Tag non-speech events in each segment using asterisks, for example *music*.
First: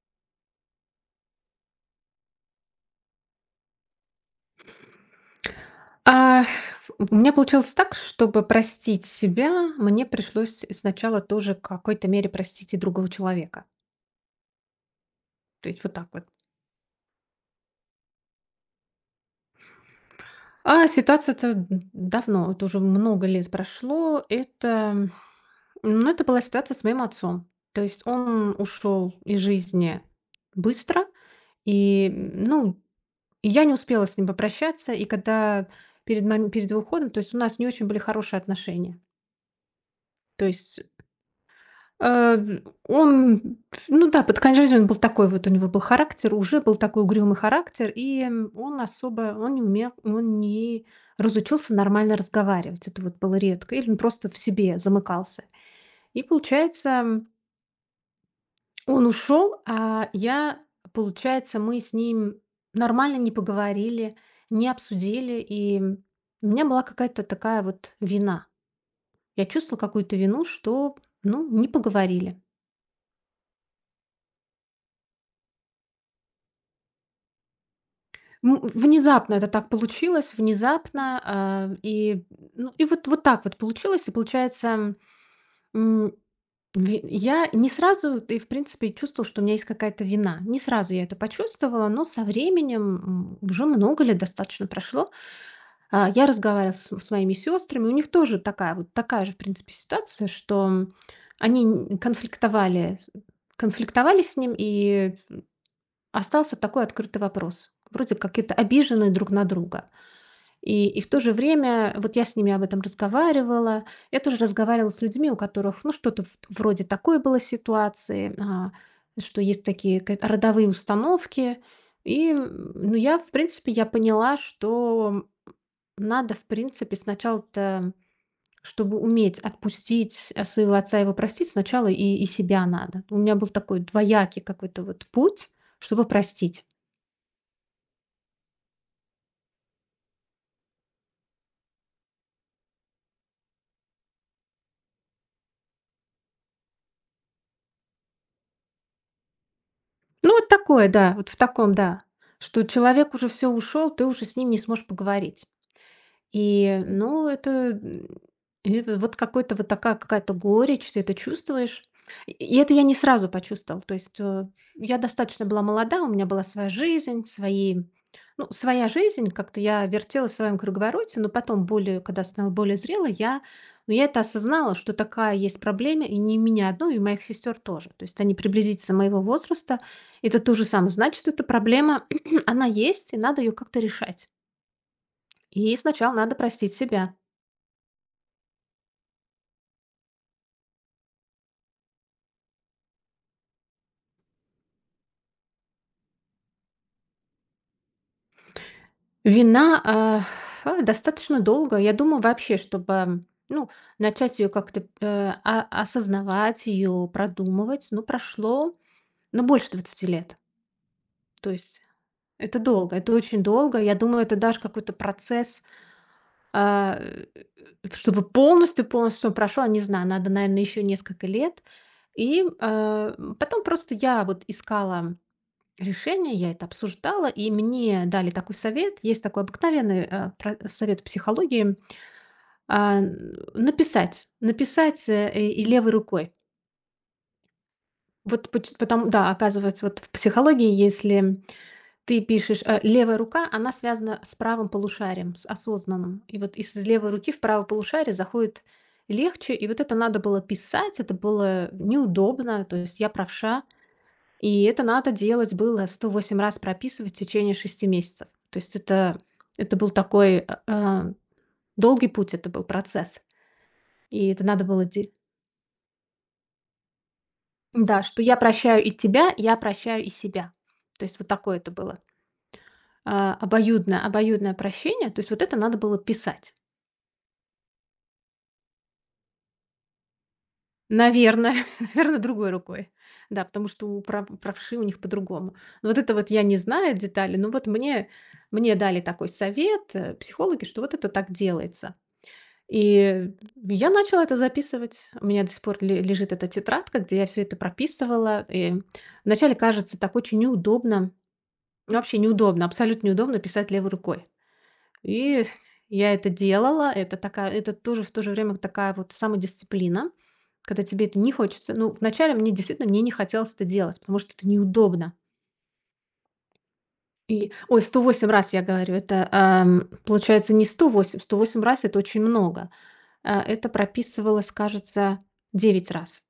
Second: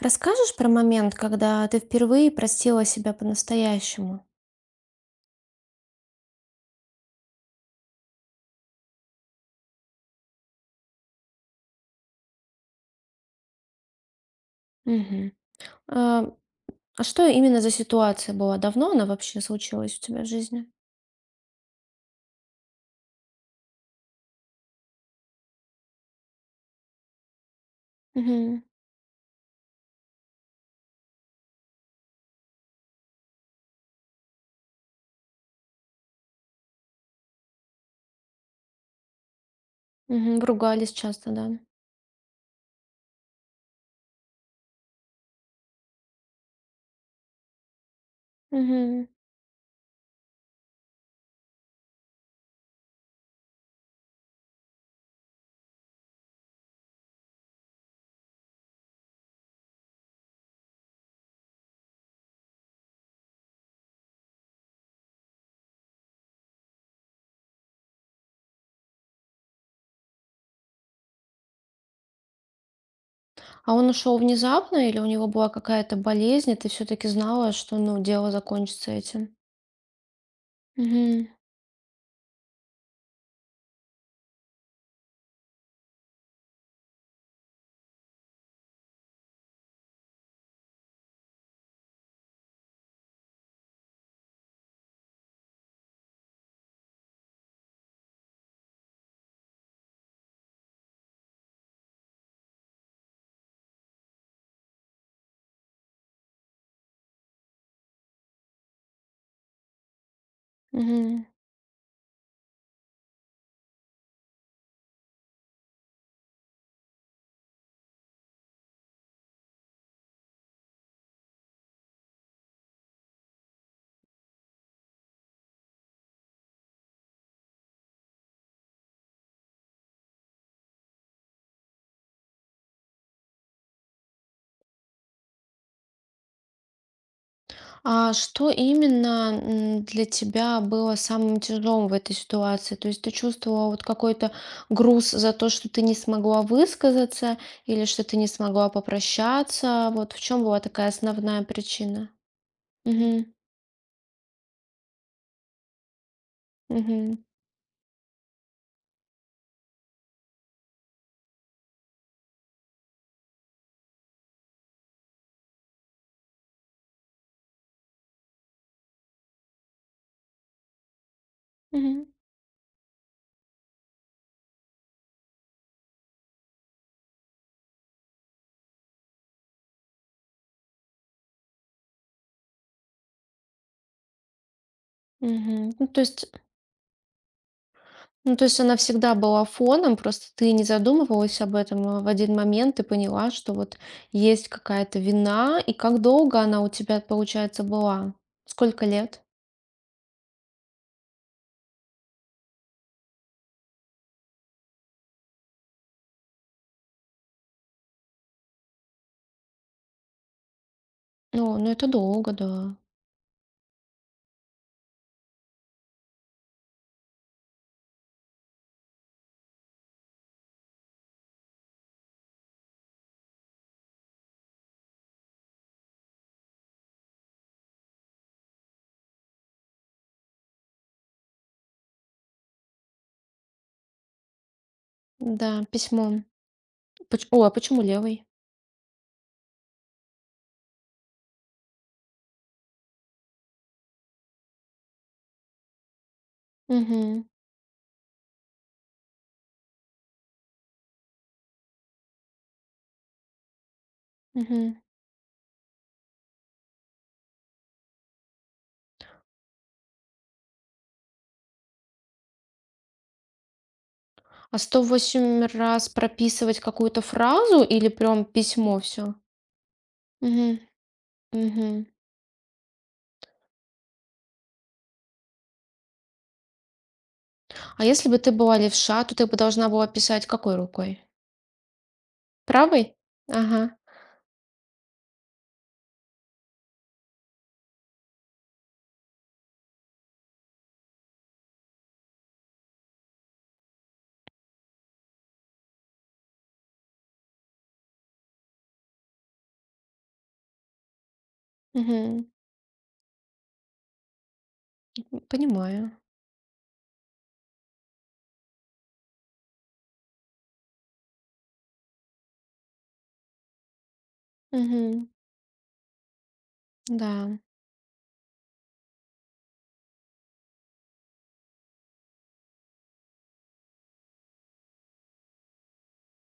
Расскажешь про момент, когда ты впервые простила себя по-настоящему? А, у меня получилось так, чтобы простить себя, мне пришлось сначала тоже в какой-то мере простить и другого человека. Мгм. То есть вот так вот. А, а что именно за ситуация была? Давно она вообще случилась у тебя в жизни? А ситуация-то давно, это уже много лет прошло. Ну, это была ситуация с моим отцом. То есть он Мгм. ушел из жизни быстро, и, ну, я не успела с ним попрощаться, и когда перед его уходом, то есть у нас не очень были хорошие отношения. Мгм. Вы То есть ругались часто, да? Э, он, ну да, под конец жизни он был такой вот, у него был характер, уже был такой угрюмый характер, и он Мгм. особо, он не умел, он не разучился нормально разговаривать. Это вот было редко. Или он просто в себе замыкался. И получается, он ушел, а я, получается, мы с ним нормально не поговорили, не обсудили, и у меня была какая-то такая вот вина. Я чувствовала какую-то вину, что, ну, не поговорили. А он ушел внезапно или у него была какая-то болезнь, и ты все-таки знала, что ну, дело Ну, закончится внезапно этим? это так получилось, внезапно, Мгм. Ну, вот так вот получилось. И получается, м, ви я не сразу, и в принципе, чувствовала, что у меня есть какая-то вина. Не сразу я это почувствовала, но со временем, уже много лет достаточно прошло, я разговаривала с моими сёстрами. У них тоже такая вот такая же, в принципе, ситуация, что, они н конфликтовали с ним, и остался такой открытый вопрос. Вроде как это обижены друг на друга. И в то Мгм. же время вот я с ними об этом разговаривала. Я тоже разговаривала с людьми, у которых, ну, что-то в вроде такой было ситуации, что есть такие ка родовые установки. И, ну, в принципе, я поняла, что надо, в принципе, сначала-то, чтобы уметь отпустить, своего отца и его простить, сначала и себя надо. У меня был такой двоякий какой-то вот путь, чтобы простить. А что именно, для тебя было самым тяжелым в этой ситуации? То есть ты чувствовала вот какой-то груз за то, что ты не смогла высказаться или что ты не смогла попрощаться? Вот в Ну, чем вот была такое, такая да, вот в основная таком, да. причина? Что человек Мгм. уже все ушел, ты уже с ним не сможешь поговорить. И, Мгм. ну, это вот какой-то вот такая какая-то горечь, ты это чувствуешь. И это я не сразу почувствовала. То есть, я достаточно была молода, у меня была своя жизнь, свои ну, своя жизнь, как-то я вертела в своем круговороте, но потом, более, Мгм. когда стала более зрелой, ну, я это осознала, что такая есть проблема, и не меня одну, и у моих сестер тоже. То есть они приблизительно моего возраста, это то же самое. Значит, эта проблема, *clears throat* она есть, и надо ее как-то решать. Мгм. И Ну, то сначала есть, надо простить себя. Она всегда была фоном, просто ты не задумывалась об этом, а в один момент ты поняла, что вот есть какая-то вина, и как долго она у тебя, получается, была? Сколько лет? Вина, достаточно долго. Я думаю, вообще, чтобы, ну, начать ее как-то, осознавать, ее продумывать, ну, прошло, ну, больше 20 лет. То Ну, есть это долго, это да. долго, это очень долго. Я думаю, это даже какой-то процесс, а, э, чтобы полностью, полностью всё прошло, не знаю, надо, наверное, еще несколько лет. И, потом просто я вот искала решение, я это обсуждала, и мне дали такой совет. Есть такой обыкновенный, про совет в психологии. А, написать, Да, и левой письмо. рукой. Поч О, а почему левый? Вот поч потом, да, оказывается, вот в психологии, если ты пишешь, левая рука, она связана с правым полушарием, с осознанным. И вот из левой Угу, руки в правое полушарие заходит легче. И вот это надо было писать, это было неудобно, то есть я правша. И угу. это надо делать было 108 раз прописывать в течение 6 месяцев. То есть это был такой, долгий путь, это был процесс. И это А надо сто было делать. восемь раз прописывать какую-то фразу или Да, что прям я письмо прощаю и все? тебя, я прощаю и Угу, себя. То есть вот такое это угу. было. Обоюдное прощение. То есть вот это надо было писать. А если бы ты была левша, то ты бы должна была писать какой рукой? Наверное, *laughs* наверное, другой рукой. Правой? Да, потому Ага. что у правши у них по-другому. Но вот это вот я не знаю детали, но вот мне дали такой совет, психологи, что вот это так делается. И я начала это записывать. У меня до сих пор ле лежит эта тетрадка, где я все это прописывала. И вначале кажется так очень неудобно. Вообще Угу. неудобно, абсолютно неудобно писать левой рукой. И Понимаю. я это делала. Это тоже в то же время такая вот самодисциплина, когда тебе это не хочется. Ну, вначале мне действительно мне не хотелось это делать, потому что это Угу. неудобно. Да. И, ой, 108 раз я говорю, это, получается, не 108, 108 раз- это очень много. Это прописывалось, кажется, 9 раз.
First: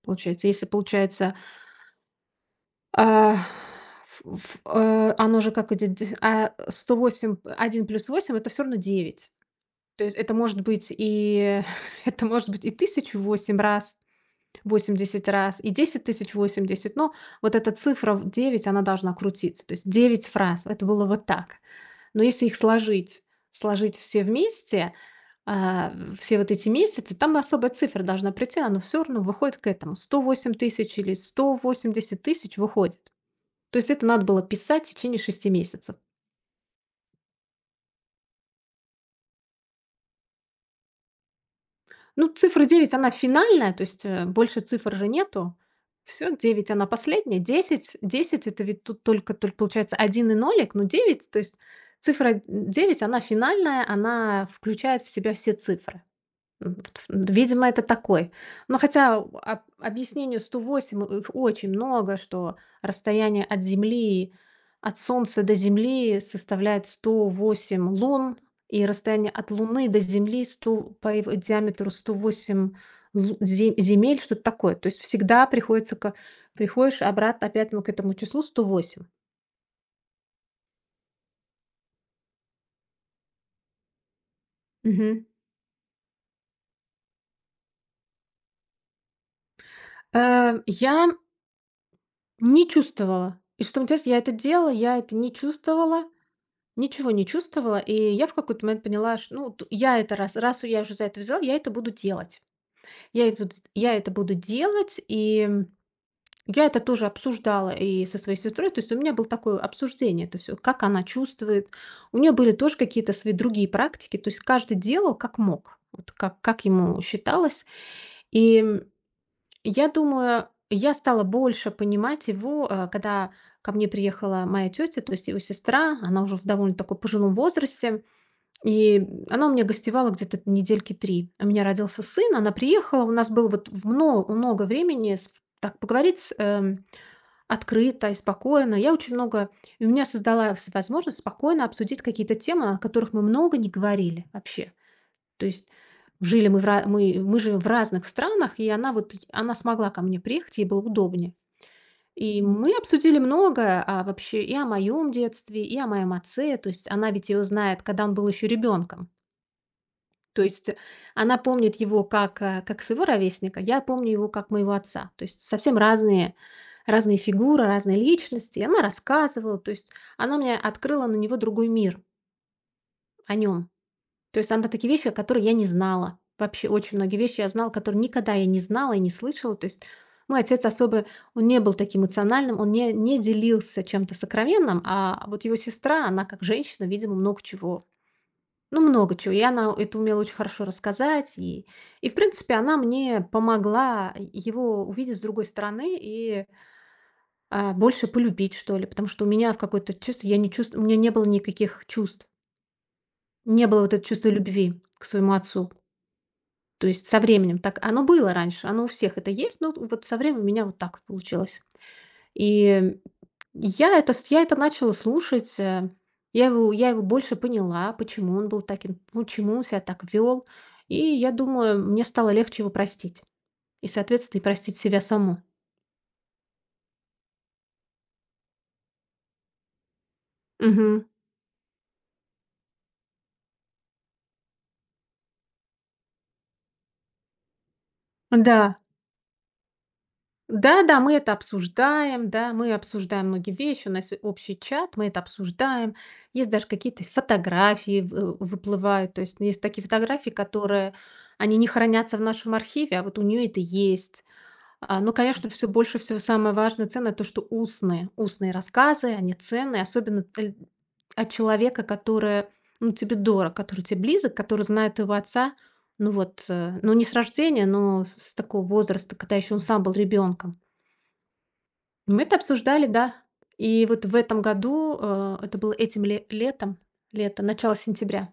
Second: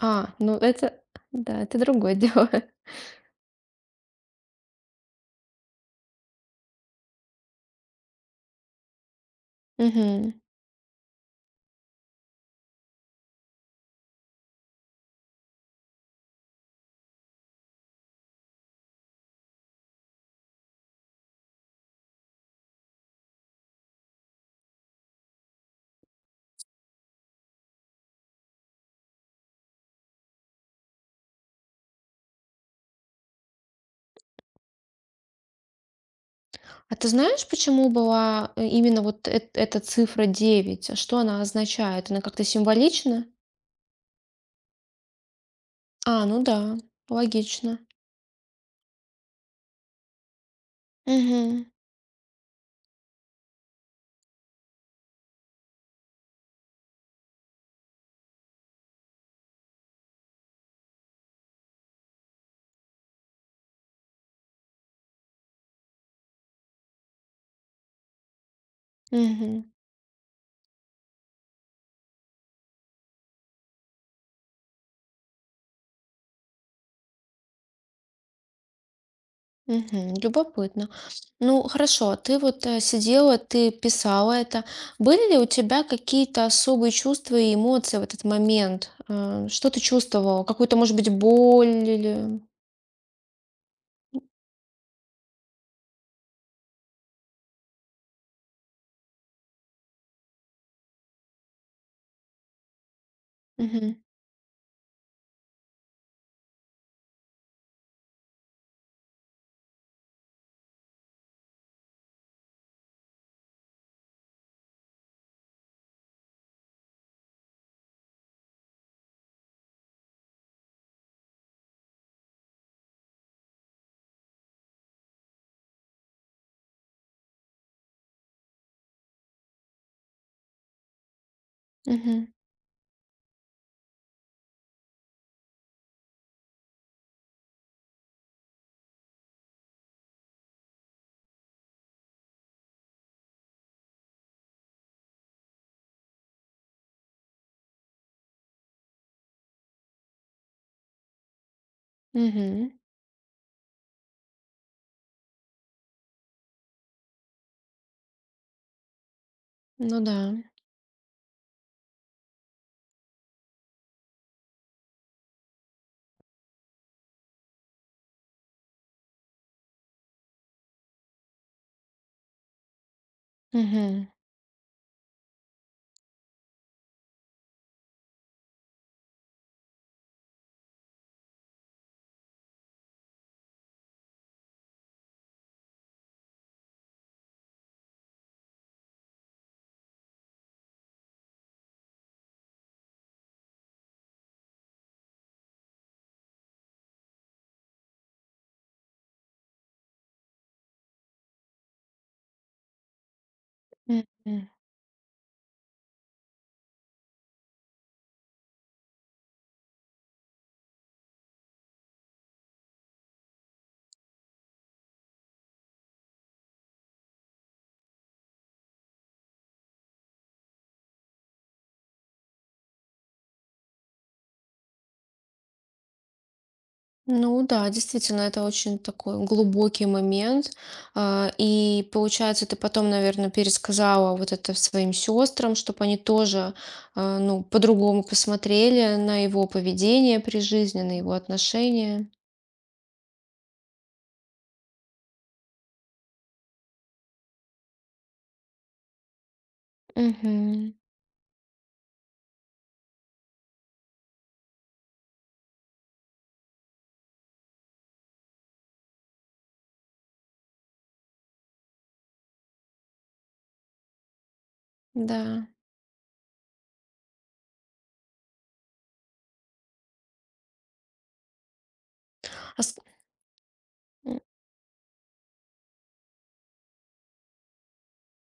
А, Получается, ну если, это получается, да, это другое *laughs* дело. А, оно же как идет 108, 1 плюс восемь это все равно девять. То есть это Мгм. может быть и *laughs* это может быть и 1008 раз, 80 раз, и 10 080, но вот эта цифра в 9, она должна крутиться. То есть 9 фраз. Это было вот так. Но если их сложить все вместе, а, все вот эти месяцы, там особая цифра должна прийти, она все равно выходит к этому. 108 000 или 180 000 выходит. То есть это надо было писать в течение 6 месяцев. А ты знаешь, почему была, именно вот эт эта цифра 9? Что она означает? Она Ну, как-то цифра 9 она символична? финальная, то есть, больше цифр же нету. А, Все ну 9 да, она последняя. логично. Десять это ведь тут только получается один и нолик, но девять, то есть Угу, цифра 9 она финальная, она включает в себя все цифры. Вот видимо, это такой. Но хотя об объяснению 108, их очень много, что расстояние от Земли, от Солнца до Земли составляет 108 лун, и расстояние от угу, Луны до Земли 100 по его диаметру 108 лу зе земель, что-то такое. То есть всегда приходится ка приходишь обратно опять мы к этому числу 108. угу, любопытно. Ну, хорошо, ты вот, сидела, ты писала это. Мгм. Были ли у тебя какие-то особые чувства и эмоции в этот момент? Что ты чувствовала? Э, Какую-то, я может быть, боль или не чувствовала. И что интересно, я это делала, я это не чувствовала. Ничего не чувствовала, и я в какой-то момент поняла, что, ну, я это раз я уже за это взяла, я это буду делать. Я Угу, это буду делать, и я это тоже обсуждала и со своей сестрой, то есть у меня было такое обсуждение, это все, как она чувствует. У нее были тоже какие-то свои другие практики, то есть каждый делал как мог, вот как ему считалось. И я думаю, я стала больше понимать его, когда ко мне приехала моя тетя, то есть его сестра, она уже в довольно такой пожилом возрасте, и она у меня гостевала где-то недельки 3. У меня родился угу, сын, она приехала, у нас было вот в мно много времени с так поговорить, открыто и спокойно. Я очень много и у меня создалась возможность спокойно обсудить какие-то темы, о которых мы много не говорили вообще. То есть жили мы в ра мы живем в разных странах, и она смогла ко мне приехать, ей было удобнее. И угу. мы обсудили многое, вообще и о моем детстве, и о моем отце. То есть она ведь его знает, когда он был еще ребенком. Ну да. То есть она помнит его как своего ровесника, я помню его как моего отца. То есть совсем разные, разные фигуры, разные личности. И она рассказывала, то есть она мне открыла на него другой мир, о нем. Угу, То есть она такие вещи, которые я не знала. Вообще очень многие вещи я знала, которые никогда я не знала и не слышала. То есть мой отец особо, он не был таким эмоциональным, он не делился чем-то сокровенным, а вот его сестра, она как женщина, видимо, много чего. И она это умела очень хорошо рассказать. И в принципе, она мне помогла его увидеть с другой стороны и больше полюбить, что ли. Потому что у меня в какой то чувство, я не чувств, у меня не было никаких чувств. Не было вот это чувство Мгм. любви к своему отцу. То есть со временем так оно было раньше, оно у всех это есть, но вот со временем у меня вот так вот получилось. И я это начала слушать, я его больше поняла, почему он был таким, почему он себя так вел, и я думаю, мне стало легче его простить и, соответственно, и простить себя саму. Ну да, действительно, это очень такой глубокий момент. Мгм. И получается, ты потом, наверное, пересказала вот это своим сестрам, чтобы они тоже, ну, по-другому Да. посмотрели на его поведение при жизни, Да-да, на мы его это отношения. обсуждаем, да, мы обсуждаем многие вещи, у нас и общий чат, мы это обсуждаем. Есть даже какие-то фотографии выплывают, то есть есть такие фотографии, Угу, которые они не хранятся в нашем архиве, а вот у нее это есть. Ну, конечно, все больше всего самое важное, ценное- то, что устные рассказы, они ценные, особенно эль от человека, который, ну, тебе дорог, который тебе близок, который знает твоего да. отца. Ну вот, ну, не с рождения, но с такого возраста, когда еще он сам был ребенком. Мы это А с- обсуждали, да. И вот в м, этом году, это было этим ле летом, лето, начало сентября.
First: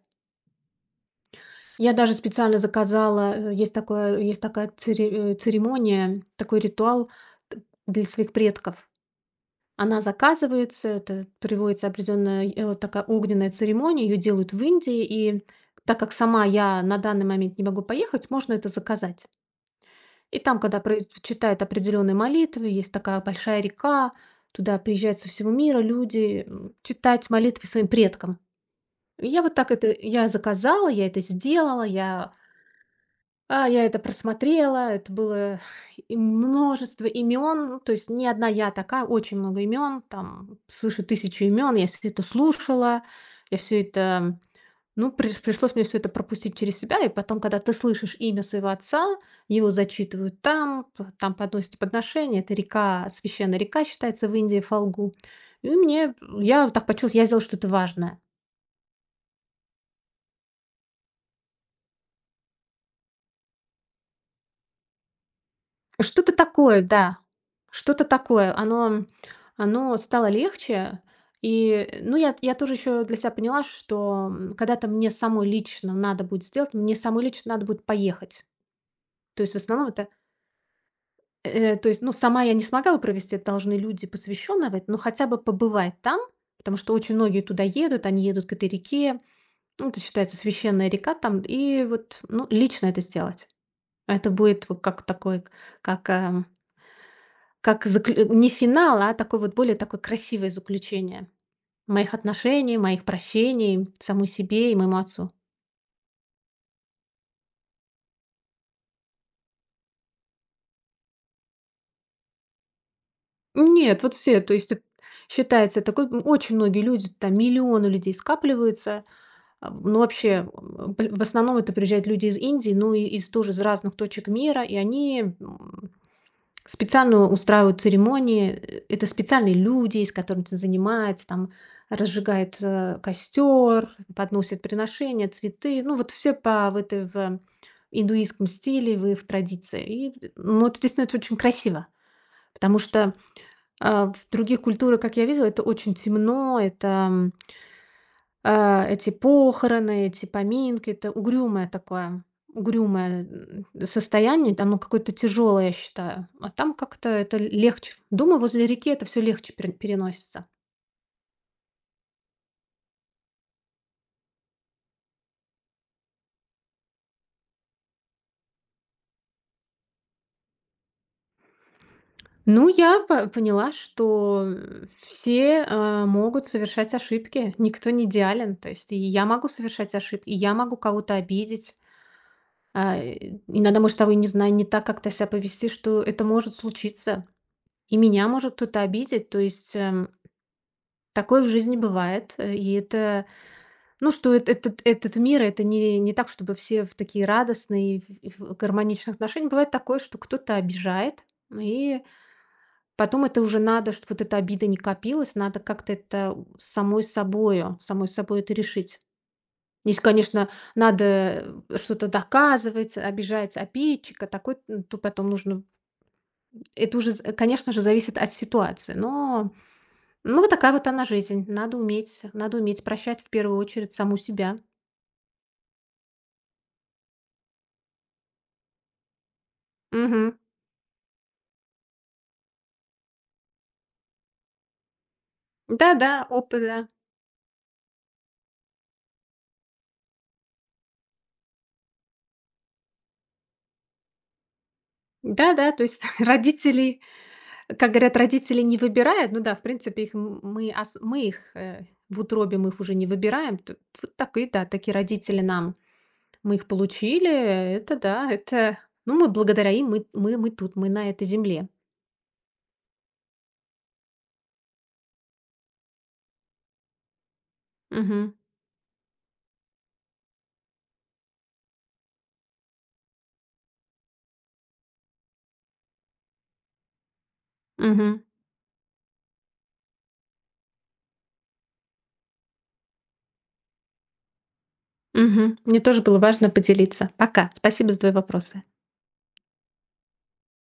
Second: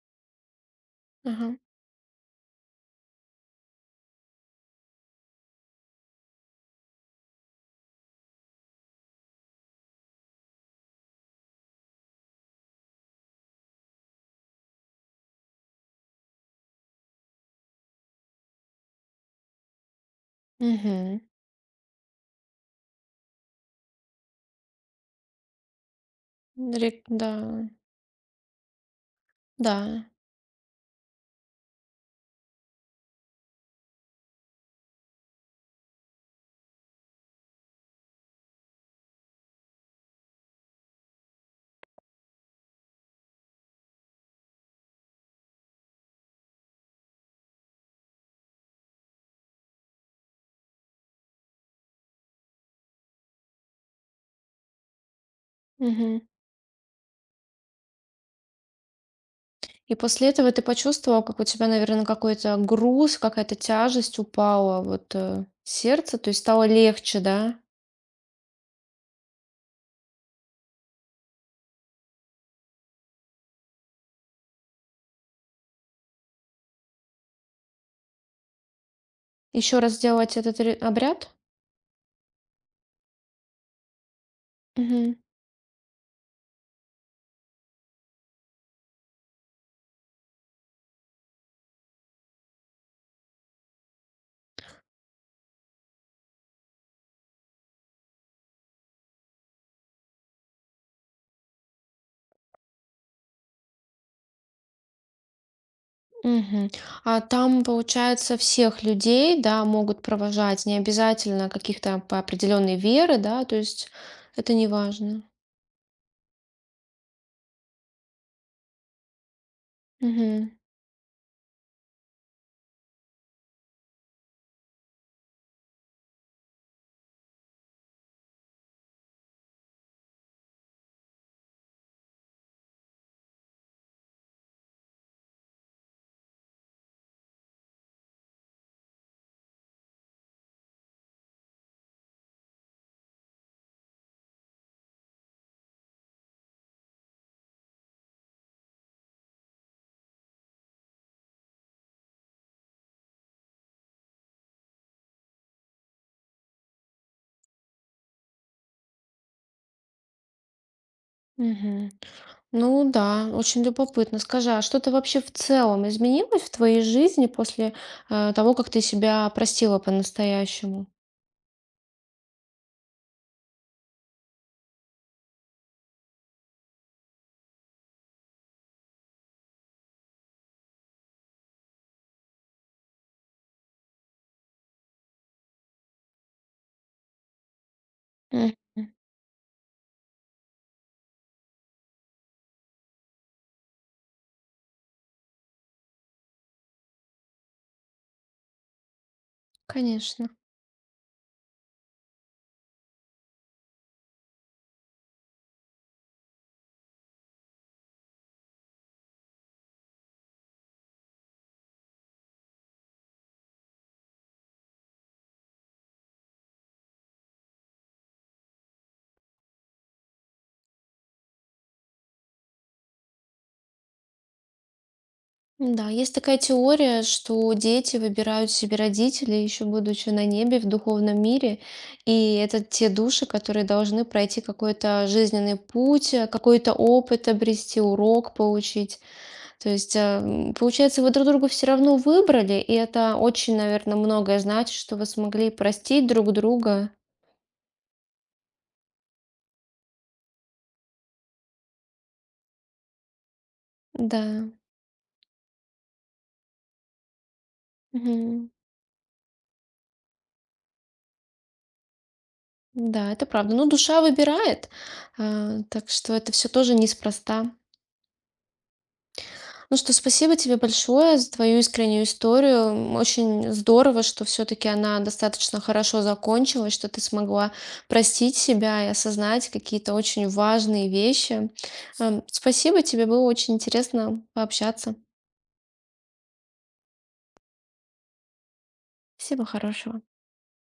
ага, Я даже специально заказала, есть такая церемония, такой ритуал т для своих предков. Она заказывается, это приводится определенная, вот такая огненная церемония, ее делают в Индии, и так как сама я на данный момент не могу поехать, можно это заказать. И там, когда Угу. читают определенные молитвы, есть такая большая река, туда приезжают со всего мира люди читать Да, молитвы своим предкам. И я вот так это, да. я заказала, я это сделала, я это просмотрела, это было и множество имен, ну, то есть не одна я а такая, очень много имен, там свыше тысячи имен, я все это слушала, я все это, ну, пришлось мне все это пропустить через себя, и потом, когда ты слышишь имя своего отца, его зачитывают там, там подносят подношение, это река, священная река считается в Индии, Фалгу. И мне, Мгм. я вот так почувствовала, я сделала что-то важное. И после этого ты почувствовал, как у тебя, наверное, какой-то груз, какая-то тяжесть упала вот э, с то Что-то есть стало такое, да. легче, да? Что-то такое. Оно стало легче. И, ну, я тоже еще для себя поняла, что, когда-то мне самой лично надо будет сделать, мне самой лично надо будет поехать. То есть в Еще основном раз это, сделать этот обряд? То есть, ну, сама я не смогла бы провести, это должны люди, посвященные в этом, но Мгм. хотя бы побывать там, потому что очень многие туда едут, они едут к этой реке, ну, это считается священная река там, и вот, ну, лично это сделать. Это будет вот как такой, как, а Как заклю не финал, а такой вот более такое красивое заключение моих отношений, моих прощений самой себе и моему отцу. Мгм. А там, получается, всех людей, да, могут провожать, не обязательно каких-то по определенной веры, да, то есть Нет, вот все, то это не есть эт важно. считается такой, очень многие люди, там миллионы людей скапливаются. А, ну, вообще, Мгм. м, пл в основном это приезжают люди из Индии, ну и из тоже из разных точек мира, и они, специально устраивают церемонии. Это специальные люди, с которыми ты занимается, там разжигает, костер, подносит приношения, цветы. Ну, вот все по в этой в э, индуистском стиле, в их традиции. И, ну, это действительно очень красиво, потому что, в других культурах, как я видела, это очень темно, эти похороны, эти поминки- это угрюмое такое, угрюмое, состояние, оно какое-то тяжелое, я считаю. А там как-то это легче. Думаю, возле реки это все легче переносится. Мгм. Ну да, очень любопытно. Скажи, а что-то вообще в целом изменилось в твоей жизни после того, как ты себя простила по-настоящему? Ну, я по поняла, что, все, могут совершать ошибки, никто не идеален. То есть и я могу совершать ошибки, и я могу кого-то обидеть. А, и иногда, может, того и не знаю, не так как-то себя повести, что это может случиться. И меня может Мгм. кто-то обидеть. То есть, такое в жизни бывает, и это, ну, что эт этот этот мир- это не так, чтобы все в такие радостные и в гармоничных отношениях. Бывает такое, что Конечно. кто-то обижает, и потом это уже надо, чтоб вот эта обида не копилась, надо как-то это у самой собой это решить. Если, конечно, надо, что-то доказывать, обижать обидчика, такой, то потом нужно это уже з конечно же, зависит от ситуации, но. Ну, вот такая вот она жизнь. Надо уметь прощать в первую очередь саму себя. Да, есть такая теория, что дети выбирают себе родителей, еще будучи на Мгм. небе, в духовном мире. И это те души, которые должны пройти какой-то жизненный Да-да, путь, опыт, какой-то да. опыт обрести, урок получить. То есть, получается, вы друг друга все равно выбрали, и это очень, наверное, многое значит, что вы смогли Да-да, то есть простить *laughs* друг друга. родители, как говорят, родители не выбирают. Ну да, в принципе, их мы, мы их в утробе мы их уже не выбираем. Вот Да. такие, да, такие родители нам. Мы их получили, это да, Мгм. это. Ну, мы благодаря им, мы тут, мы на этой земле. Да, это правда. Ну, душа выбирает, так что это все тоже неспроста. Мгм. Ну что, спасибо тебе большое за твою искреннюю историю. Очень здорово, что все-таки она достаточно хорошо закончилась, что ты смогла Мгм. простить себя и осознать какие-то очень важные вещи. Спасибо тебе, было очень интересно пообщаться. Мгм. Мне тоже было важно поделиться. Пока. Спасибо за твои вопросы. Всего хорошего.